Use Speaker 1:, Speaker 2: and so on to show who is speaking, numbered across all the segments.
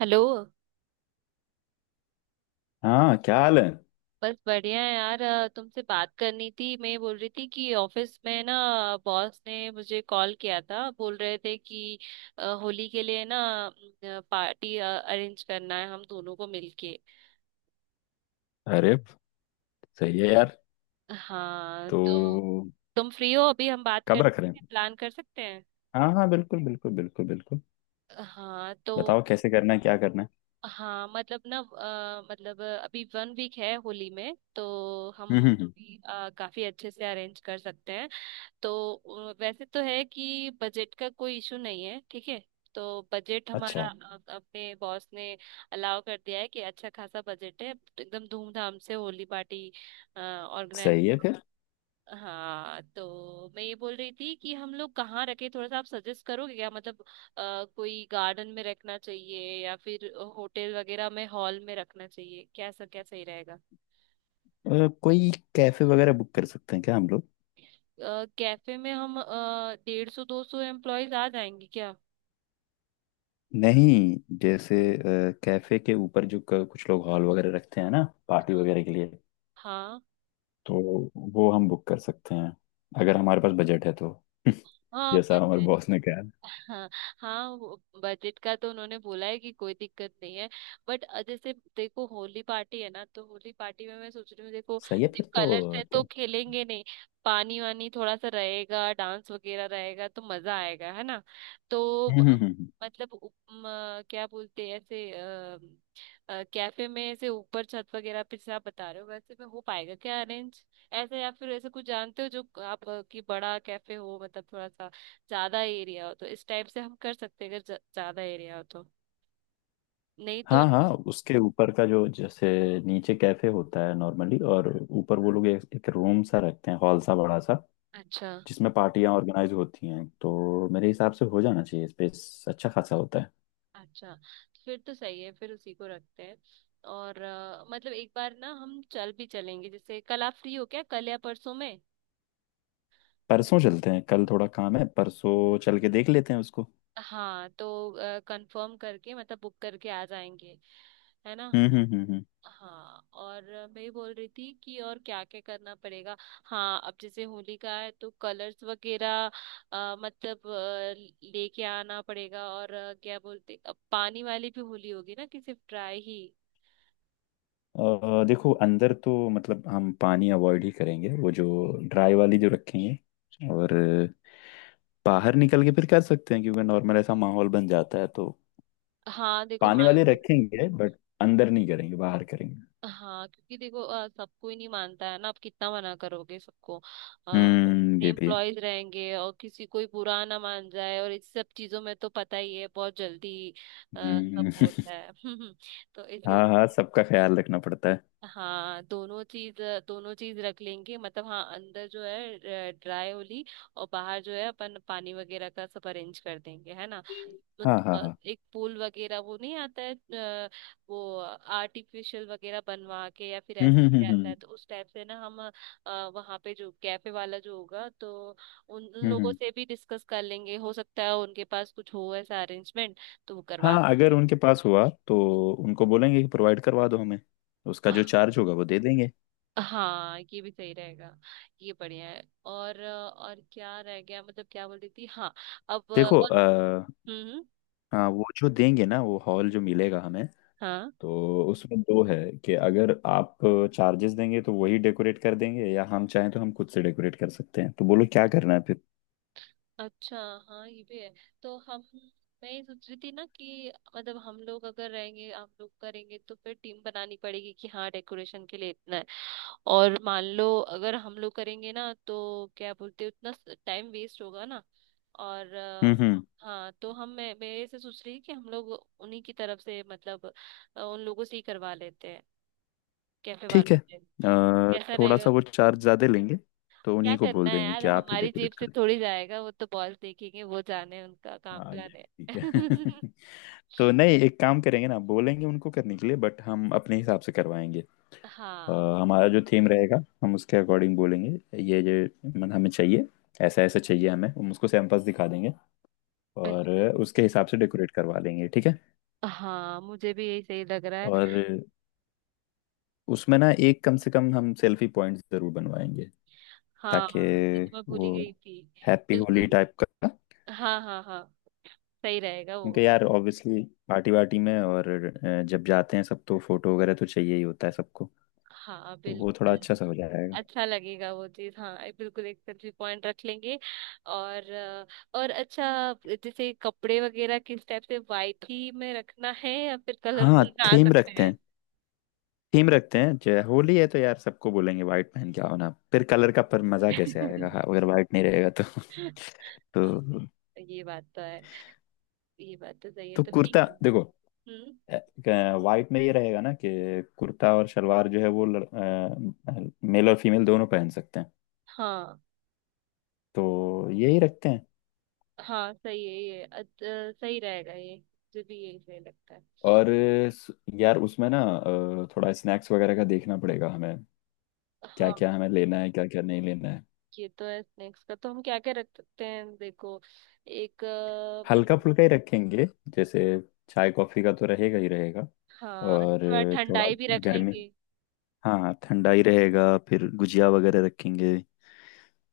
Speaker 1: Hello.
Speaker 2: हाँ, क्या हाल है?
Speaker 1: बस बढ़िया है यार, तुमसे बात करनी थी। मैं बोल रही थी कि ऑफिस में ना, बॉस ने मुझे कॉल किया था, बोल रहे थे कि होली के लिए ना पार्टी अरेंज करना है हम दोनों को मिलके।
Speaker 2: अरे, सही है यार।
Speaker 1: हाँ तो
Speaker 2: तो
Speaker 1: तुम फ्री हो अभी? हम बात कर,
Speaker 2: कब रख रहे हैं?
Speaker 1: प्लान कर सकते हैं।
Speaker 2: हाँ हाँ, बिल्कुल बिल्कुल बिल्कुल बिल्कुल।
Speaker 1: हाँ तो,
Speaker 2: बताओ, कैसे करना है, क्या करना है?
Speaker 1: हाँ मतलब ना, अभी 1 वीक है होली में तो हम
Speaker 2: हम्म।
Speaker 1: अभी, काफी अच्छे से अरेंज कर सकते हैं। तो वैसे तो है कि बजट का कोई इशू नहीं है, ठीक है। तो बजट हमारा,
Speaker 2: अच्छा,
Speaker 1: अपने बॉस ने अलाउ कर दिया है कि अच्छा खासा बजट है, तो एकदम धूमधाम से होली पार्टी ऑर्गेनाइज
Speaker 2: सही है
Speaker 1: करो।
Speaker 2: फिर।
Speaker 1: हाँ तो मैं ये बोल रही थी कि हम लोग कहाँ रखें, थोड़ा सा आप सजेस्ट करोगे क्या, मतलब कोई गार्डन में रखना चाहिए या फिर होटल वगैरह में हॉल में रखना चाहिए, कैसा, क्या सही रहेगा।
Speaker 2: कोई कैफे वगैरह बुक कर सकते हैं क्या हम लोग?
Speaker 1: कैफे में हम 150 200 एम्प्लॉयज आ जाएंगे क्या?
Speaker 2: नहीं, जैसे कैफे के ऊपर जो कुछ लोग हॉल वगैरह रखते हैं ना पार्टी वगैरह के लिए,
Speaker 1: हाँ,
Speaker 2: तो वो हम बुक कर सकते हैं अगर हमारे पास बजट है तो।
Speaker 1: हाँ,
Speaker 2: जैसा हमारे
Speaker 1: बजट।
Speaker 2: बॉस ने कहा।
Speaker 1: हाँ, हाँ, बजट का तो उन्होंने बोला है कि कोई दिक्कत नहीं है। बट जैसे देखो होली पार्टी है ना, तो होली पार्टी में मैं सोच रही हूँ, देखो
Speaker 2: सही है फिर
Speaker 1: सिर्फ
Speaker 2: तो
Speaker 1: कलर से
Speaker 2: क्या।
Speaker 1: तो खेलेंगे नहीं, पानी वानी थोड़ा सा रहेगा, डांस वगैरह रहेगा तो मजा आएगा, है ना। तो ब-
Speaker 2: हम्म।
Speaker 1: क्या बोलते हैं ऐसे, कैफे में ऐसे ऊपर छत वगैरह पे जैसे आप बता रहे हो वैसे में हो पाएगा क्या अरेंज ऐसे, या फिर ऐसे कुछ जानते हो जो आप कि बड़ा कैफे हो, मतलब थोड़ा सा ज्यादा एरिया हो, तो इस टाइप से हम कर सकते हैं, अगर ज्यादा एरिया हो तो, नहीं तो।
Speaker 2: हाँ हाँ, उसके ऊपर का जो जैसे नीचे कैफे होता है नॉर्मली, और ऊपर वो लोग एक रूम सा रखते हैं, हॉल सा बड़ा सा,
Speaker 1: अच्छा,
Speaker 2: जिसमें पार्टियां ऑर्गेनाइज होती हैं। तो मेरे हिसाब से हो जाना चाहिए, स्पेस अच्छा खासा होता है।
Speaker 1: अच्छा, फिर तो सही है, फिर उसी को रखते हैं। और मतलब एक बार ना हम चल भी चलेंगे, जैसे कल आप फ्री हो क्या, कल या परसों में।
Speaker 2: परसों चलते हैं, कल थोड़ा काम है, परसों चल के देख लेते हैं उसको।
Speaker 1: हाँ तो कंफर्म करके, मतलब बुक करके आ जाएंगे, है ना।
Speaker 2: हम्म हम्म हम्म हम्म।
Speaker 1: हाँ, और मैं ये बोल रही थी कि और क्या क्या करना पड़ेगा। हाँ अब जैसे होली का है तो कलर्स वगैरह अ, मतलब अ, लेके आना पड़ेगा, और क्या बोलते, अब पानी वाली भी होली होगी ना, कि सिर्फ ड्राई ही।
Speaker 2: देखो, अंदर तो मतलब हम पानी अवॉइड ही करेंगे, वो जो ड्राई वाली जो रखेंगे, और बाहर निकल के फिर कर सकते हैं, क्योंकि नॉर्मल ऐसा माहौल बन जाता है तो
Speaker 1: हाँ देखो,
Speaker 2: पानी
Speaker 1: मान
Speaker 2: वाले
Speaker 1: लो,
Speaker 2: रखेंगे, बट अंदर नहीं करेंगे, बाहर करेंगे।
Speaker 1: हाँ क्योंकि देखो सबको ही नहीं मानता है ना, आप कितना मना करोगे, सबको,
Speaker 2: हम्म,
Speaker 1: इतने
Speaker 2: ये भी है।
Speaker 1: एम्प्लॉयज रहेंगे और किसी कोई बुरा ना मान जाए, और इस सब चीजों में तो पता ही है बहुत जल्दी सब
Speaker 2: हम्म।
Speaker 1: होता है तो इसीलिए
Speaker 2: हाँ हाँ, सबका ख्याल रखना पड़ता है।
Speaker 1: हाँ, दोनों चीज, दोनों चीज रख लेंगे, मतलब हाँ, अंदर जो है ड्राई होली, और बाहर जो है अपन पानी वगैरह का सब अरेंज कर देंगे, है ना।
Speaker 2: हाँ हाँ हाँ।
Speaker 1: एक पूल वगैरह वो नहीं आता है अ, वो आर्टिफिशियल वगैरह बनवा के या फिर
Speaker 2: हम्म
Speaker 1: ऐसे
Speaker 2: हम्म
Speaker 1: ही
Speaker 2: हम्म
Speaker 1: आता है,
Speaker 2: हम्म
Speaker 1: तो उस टाइप से ना हम वहाँ पे जो कैफे वाला जो होगा, तो उन उन
Speaker 2: हम्म, हम्म।
Speaker 1: लोगों से भी डिस्कस कर लेंगे, हो सकता है उनके पास कुछ हो ऐसा अरेंजमेंट तो वो करवा
Speaker 2: हाँ, अगर
Speaker 1: सकें।
Speaker 2: उनके पास हुआ तो उनको बोलेंगे कि प्रोवाइड करवा दो हमें, उसका जो चार्ज होगा वो दे देंगे।
Speaker 1: हाँ, ये भी सही रहेगा। ये बढ़िया है। और और क्या रह गया, मतलब क्या बोल रही थी, हाँ। अब
Speaker 2: देखो
Speaker 1: और हम्म,
Speaker 2: हाँ, वो जो देंगे ना, वो हॉल जो मिलेगा हमें,
Speaker 1: हाँ
Speaker 2: तो उसमें दो है कि अगर आप चार्जेस देंगे तो वही डेकोरेट कर देंगे, या हम चाहें तो हम खुद से डेकोरेट कर सकते हैं। तो बोलो क्या करना है फिर।
Speaker 1: अच्छा, हाँ ये भी है। तो हम, मैं ये सोच रही थी ना कि मतलब हम लोग अगर रहेंगे, हम लोग करेंगे तो फिर टीम बनानी पड़ेगी कि हाँ डेकोरेशन के लिए इतना है। और मान लो अगर हम लोग करेंगे ना तो क्या बोलते हैं, उतना टाइम वेस्ट होगा ना। और
Speaker 2: हम्म,
Speaker 1: हाँ तो हम मैं मेरे से सोच रही कि हम लोग उन्हीं की तरफ से, मतलब उन लोगों से ही करवा लेते हैं, कैफे
Speaker 2: ठीक
Speaker 1: वालों
Speaker 2: है।
Speaker 1: से। कैसा
Speaker 2: थोड़ा
Speaker 1: रहेगा?
Speaker 2: सा वो चार्ज ज्यादा लेंगे, तो
Speaker 1: क्या
Speaker 2: उन्हीं को
Speaker 1: करना
Speaker 2: बोल
Speaker 1: है
Speaker 2: देंगे
Speaker 1: यार,
Speaker 2: कि आप ही
Speaker 1: हमारी जेब
Speaker 2: डेकोरेट
Speaker 1: से
Speaker 2: करें।
Speaker 1: थोड़ी जाएगा, वो तो बॉस देखेंगे, वो जाने उनका काम
Speaker 2: हाँ, ये
Speaker 1: जाने
Speaker 2: भी ठीक है। तो नहीं, एक काम करेंगे ना, बोलेंगे उनको करने के लिए बट हम अपने हिसाब से करवाएंगे। अ,
Speaker 1: हाँ
Speaker 2: हमारा जो थीम रहेगा हम उसके अकॉर्डिंग बोलेंगे, ये मन हमें चाहिए, ऐसा ऐसा चाहिए हमें, हम उसको सैंपल्स दिखा देंगे, और
Speaker 1: बिल्कुल।
Speaker 2: उसके हिसाब से डेकोरेट करवा लेंगे, ठीक है।
Speaker 1: हाँ मुझे भी यही सही लग रहा है।
Speaker 2: और उसमें ना एक कम से कम हम सेल्फी पॉइंट जरूर बनवाएंगे, ताकि
Speaker 1: हाँ ये तो मैं भूल
Speaker 2: वो
Speaker 1: ही गई थी।
Speaker 2: हैप्पी होली
Speaker 1: बिल्कुल,
Speaker 2: टाइप का।
Speaker 1: हाँ, हाँ, हाँ, सही रहेगा वो।
Speaker 2: क्योंकि यार ऑब्वियसली पार्टी वार्टी में और जब जाते हैं सब, तो फोटो वगैरह तो चाहिए ही होता है सबको,
Speaker 1: हाँ
Speaker 2: तो वो थोड़ा
Speaker 1: बिल्कुल।
Speaker 2: अच्छा सा हो जाएगा।
Speaker 1: अच्छा लगेगा वो चीज, हाँ, बिल्कुल एक सेल्फी पॉइंट रख लेंगे। और और अच्छा, जैसे कपड़े वगैरह किस टाइप से, वाइट ही में रखना है या फिर
Speaker 2: हाँ,
Speaker 1: कलरफुल में आ
Speaker 2: थीम
Speaker 1: सकते
Speaker 2: रखते
Speaker 1: हैं।
Speaker 2: हैं। थीम रखते हैं जय होली है, तो यार सबको बोलेंगे व्हाइट पहन के आओ ना, फिर कलर का पर मजा कैसे आएगा, हाँ, अगर व्हाइट नहीं रहेगा तो। तो
Speaker 1: ये बात तो है। ये बात तो सही है,
Speaker 2: तो
Speaker 1: तो
Speaker 2: कुर्ता
Speaker 1: ठीक है
Speaker 2: देखो,
Speaker 1: फिर। हम्म।
Speaker 2: व्हाइट में ये रहेगा ना कि कुर्ता और शलवार जो है वो मेल और फीमेल दोनों पहन सकते हैं,
Speaker 1: हाँ,
Speaker 2: तो यही रखते हैं।
Speaker 1: हाँ सही है ये, सही रहेगा ये, मुझे भी यही सही लगता है।
Speaker 2: और स- यार उसमें ना थोड़ा स्नैक्स वगैरह का देखना पड़ेगा हमें, क्या
Speaker 1: हाँ
Speaker 2: क्या हमें लेना है, क्या क्या नहीं लेना है।
Speaker 1: ये तो है, स्नैक्स का तो हम क्या क्या रख सकते हैं देखो, एक।
Speaker 2: हल्का फुल्का ही रखेंगे, जैसे चाय कॉफी का तो रहेगा ही रहेगा,
Speaker 1: हाँ
Speaker 2: और
Speaker 1: थोड़ा
Speaker 2: थोड़ा
Speaker 1: ठंडाई भी रख
Speaker 2: गर्मी।
Speaker 1: लेंगे।
Speaker 2: हाँ हाँ, ठंडा ही रहेगा, फिर गुजिया वगैरह रखेंगे,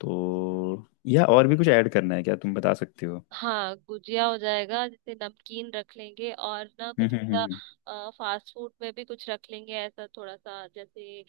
Speaker 2: तो या और भी कुछ ऐड करना है क्या तुम बता सकते हो?
Speaker 1: हाँ गुजिया हो जाएगा, जैसे नमकीन रख लेंगे, और ना
Speaker 2: हम्म
Speaker 1: कुछ
Speaker 2: हम्म हम्म
Speaker 1: ऐसा फास्ट फूड में भी कुछ रख लेंगे ऐसा थोड़ा सा, जैसे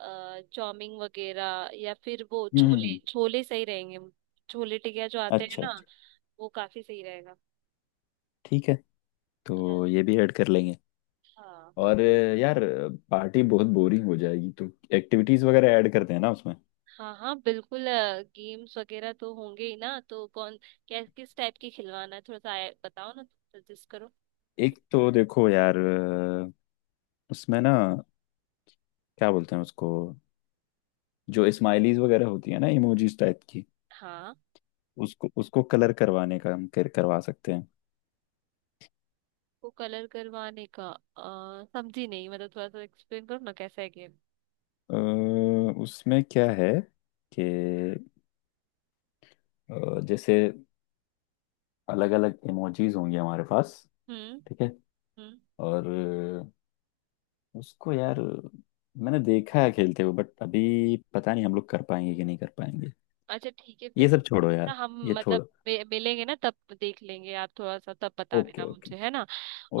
Speaker 1: चाउमीन वगैरह, या फिर वो छोले,
Speaker 2: हम्म।
Speaker 1: छोले सही रहेंगे, छोले टिकिया जो आते हैं
Speaker 2: अच्छा
Speaker 1: ना,
Speaker 2: अच्छा,
Speaker 1: वो काफी सही रहेगा।
Speaker 2: ठीक है,
Speaker 1: अ,
Speaker 2: तो ये भी ऐड कर लेंगे।
Speaker 1: हाँ।
Speaker 2: और यार पार्टी बहुत बोरिंग हो जाएगी, तो एक्टिविटीज वगैरह ऐड करते हैं ना उसमें।
Speaker 1: हाँ, हाँ बिल्कुल, गेम्स वगैरह तो होंगे ही ना। तो कौन, क्या, किस टाइप की खिलवाना है, थोड़ा सा बताओ ना, सजेस्ट करो।
Speaker 2: एक तो देखो यार, उसमें ना, क्या बोलते हैं उसको, जो स्माइलीज वगैरह होती है ना, इमोजीज टाइप की,
Speaker 1: हाँ
Speaker 2: उसको उसको कलर करवाने का हम करवा सकते हैं।
Speaker 1: को कलर करवाने का? आ, समझी नहीं, मतलब थोड़ा सा एक्सप्लेन करो ना, कैसा है गेम।
Speaker 2: उसमें क्या है कि जैसे अलग अलग इमोजीज होंगे हमारे पास,
Speaker 1: हम्म,
Speaker 2: ठीक है,
Speaker 1: हम्म।
Speaker 2: और उसको यार मैंने देखा है खेलते हुए, बट अभी पता नहीं हम लोग कर पाएंगे कि नहीं कर पाएंगे।
Speaker 1: अच्छा ठीक है
Speaker 2: ये
Speaker 1: फिर,
Speaker 2: सब छोड़ो
Speaker 1: ना
Speaker 2: यार,
Speaker 1: हम
Speaker 2: ये
Speaker 1: मतलब
Speaker 2: छोड़ो।
Speaker 1: मिलेंगे ना तब देख लेंगे, आप थोड़ा सा तब बता
Speaker 2: ओके
Speaker 1: देना
Speaker 2: ओके।
Speaker 1: मुझे, है ना।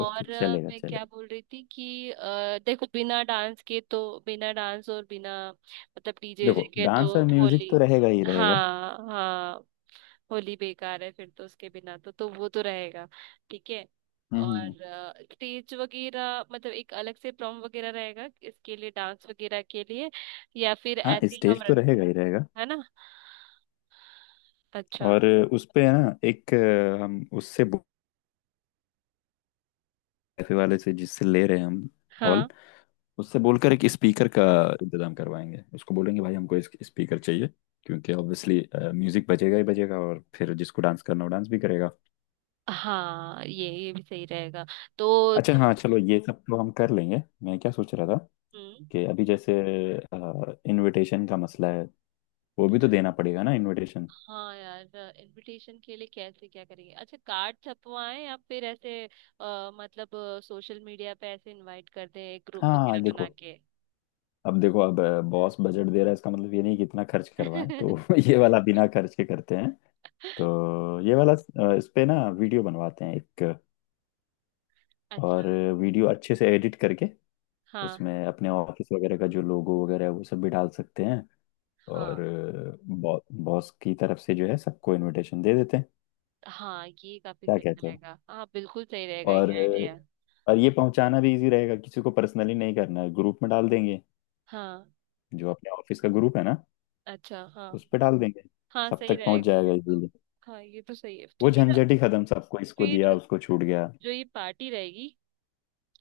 Speaker 2: ओके, चलेगा
Speaker 1: मैं क्या
Speaker 2: चलेगा।
Speaker 1: बोल रही थी कि देखो बिना डांस के तो, बिना डांस और बिना मतलब डीजे
Speaker 2: देखो,
Speaker 1: के
Speaker 2: डांस
Speaker 1: तो
Speaker 2: और म्यूजिक
Speaker 1: होली,
Speaker 2: तो रहेगा ही रहेगा।
Speaker 1: हाँ, हाँ, होली बेकार है फिर तो, उसके बिना तो, तो वो तो रहेगा। ठीक है।
Speaker 2: हम्म हम्म,
Speaker 1: और
Speaker 2: हम्म।
Speaker 1: स्टेज वगैरह मतलब एक अलग से प्रॉम वगैरह रहेगा इसके लिए, डांस वगैरह के लिए, या फिर
Speaker 2: हाँ,
Speaker 1: ऐसे ही हम
Speaker 2: स्टेज तो
Speaker 1: रख,
Speaker 2: रहेगा ही रहेगा।
Speaker 1: है ना। अच्छा,
Speaker 2: और उस पे है ना एक हम उससे कैफे वाले से, जिससे ले रहे हैं हम हॉल,
Speaker 1: हाँ,
Speaker 2: उससे बोलकर एक स्पीकर का इंतजाम करवाएंगे, उसको बोलेंगे भाई हमको स्पीकर चाहिए, क्योंकि ऑब्वियसली म्यूजिक बजेगा ही बजेगा, और फिर जिसको डांस करना हो डांस भी करेगा।
Speaker 1: हाँ ये भी सही रहेगा। तो
Speaker 2: अच्छा
Speaker 1: तुम,
Speaker 2: हाँ चलो, ये सब तो हम कर लेंगे। मैं क्या सोच रहा था
Speaker 1: हम्म।
Speaker 2: कि अभी जैसे इनविटेशन का मसला है, वो भी तो देना पड़ेगा ना इनविटेशन।
Speaker 1: हाँ यार, इनविटेशन के लिए कैसे क्या करेंगे, अच्छा कार्ड छपवाएं या फिर ऐसे मतलब सोशल मीडिया पे ऐसे इनवाइट कर दें एक ग्रुप
Speaker 2: हाँ,
Speaker 1: वगैरह बना
Speaker 2: देखो
Speaker 1: के।
Speaker 2: अब देखो अब बॉस बजट दे रहा है इसका मतलब ये नहीं कि इतना खर्च करवाएं, तो ये वाला बिना खर्च के करते हैं। तो ये वाला इस पे ना वीडियो बनवाते हैं एक,
Speaker 1: अच्छा,
Speaker 2: और वीडियो अच्छे से एडिट करके
Speaker 1: हाँ,
Speaker 2: उसमें अपने ऑफिस वगैरह का जो लोगो वगैरह है वो सब भी डाल सकते हैं, और
Speaker 1: हाँ,
Speaker 2: बॉस बॉस की तरफ से जो है सबको इनविटेशन दे देते हैं।
Speaker 1: हाँ, ये काफी
Speaker 2: क्या
Speaker 1: सही
Speaker 2: कहते हो?
Speaker 1: रहेगा, हाँ बिल्कुल सही रहेगा
Speaker 2: और
Speaker 1: ये आइडिया।
Speaker 2: और ये पहुंचाना भी इजी रहेगा, किसी को पर्सनली नहीं करना है, ग्रुप में डाल देंगे,
Speaker 1: हाँ।
Speaker 2: जो अपने ऑफिस का ग्रुप है ना,
Speaker 1: अच्छा हाँ।
Speaker 2: उस पे डाल देंगे,
Speaker 1: हाँ
Speaker 2: सब
Speaker 1: सही
Speaker 2: तक पहुंच
Speaker 1: रहेगा
Speaker 2: जाएगा
Speaker 1: फिर तो।
Speaker 2: इजीली,
Speaker 1: हाँ ये तो सही है तो
Speaker 2: वो
Speaker 1: फिर।
Speaker 2: झंझट ही खत्म, सबको इसको दिया
Speaker 1: फिर
Speaker 2: उसको छूट गया।
Speaker 1: जो ये पार्टी रहेगी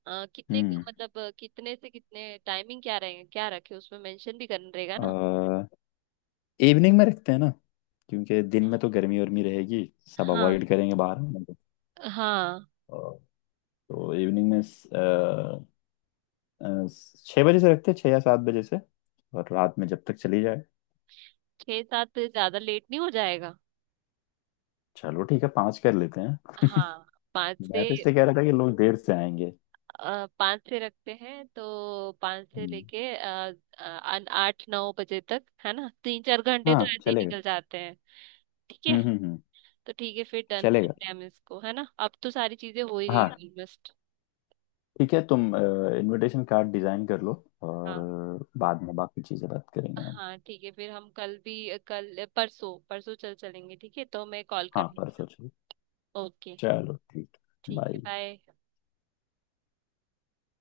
Speaker 1: कितने,
Speaker 2: हम्म।
Speaker 1: मतलब कितने से कितने टाइमिंग क्या रहेगा, क्या रखे उसमें मेंशन भी करना रहेगा
Speaker 2: आ,
Speaker 1: ना।
Speaker 2: इवनिंग में रखते हैं ना, क्योंकि दिन में तो गर्मी उर्मी रहेगी, सब
Speaker 1: हाँ।
Speaker 2: अवॉइड करेंगे बाहर आने को।
Speaker 1: हाँ।
Speaker 2: अ, तो इवनिंग में अ, छः बजे से रखते हैं, छः या सात बजे से, और रात में जब तक चली जाए।
Speaker 1: 6 7 से ज्यादा लेट नहीं हो जाएगा?
Speaker 2: चलो ठीक है, पाँच कर लेते हैं।
Speaker 1: हाँ। 5
Speaker 2: मैं तो
Speaker 1: से,
Speaker 2: इसलिए कह रहा था कि लोग देर से आएंगे।
Speaker 1: 5 से रखते हैं, तो 5 से
Speaker 2: हम्म,
Speaker 1: लेके 8 9 बजे तक, है ना, 3 4 घंटे
Speaker 2: हाँ,
Speaker 1: तो ऐसे ही
Speaker 2: चलेगा।
Speaker 1: निकल जाते हैं। ठीक है।
Speaker 2: हम्म।
Speaker 1: तो ठीक है फिर, डन
Speaker 2: चलेगा।
Speaker 1: करते हैं हम इसको, है ना, अब तो सारी चीजें हो ही गई
Speaker 2: हाँ
Speaker 1: ऑलमोस्ट।
Speaker 2: ठीक है, तुम इनविटेशन कार्ड डिजाइन कर लो, और
Speaker 1: हाँ।
Speaker 2: बाद में बाकी चीज़ें बात करेंगे हम।
Speaker 1: हाँ ठीक है फिर, हम कल भी, कल, परसों, परसों चल चलेंगे, ठीक है, तो मैं कॉल
Speaker 2: हाँ,
Speaker 1: करूँगी।
Speaker 2: परसों चलो।
Speaker 1: ओके,
Speaker 2: चलो ठीक।
Speaker 1: ठीक है,
Speaker 2: बाय।
Speaker 1: बाय।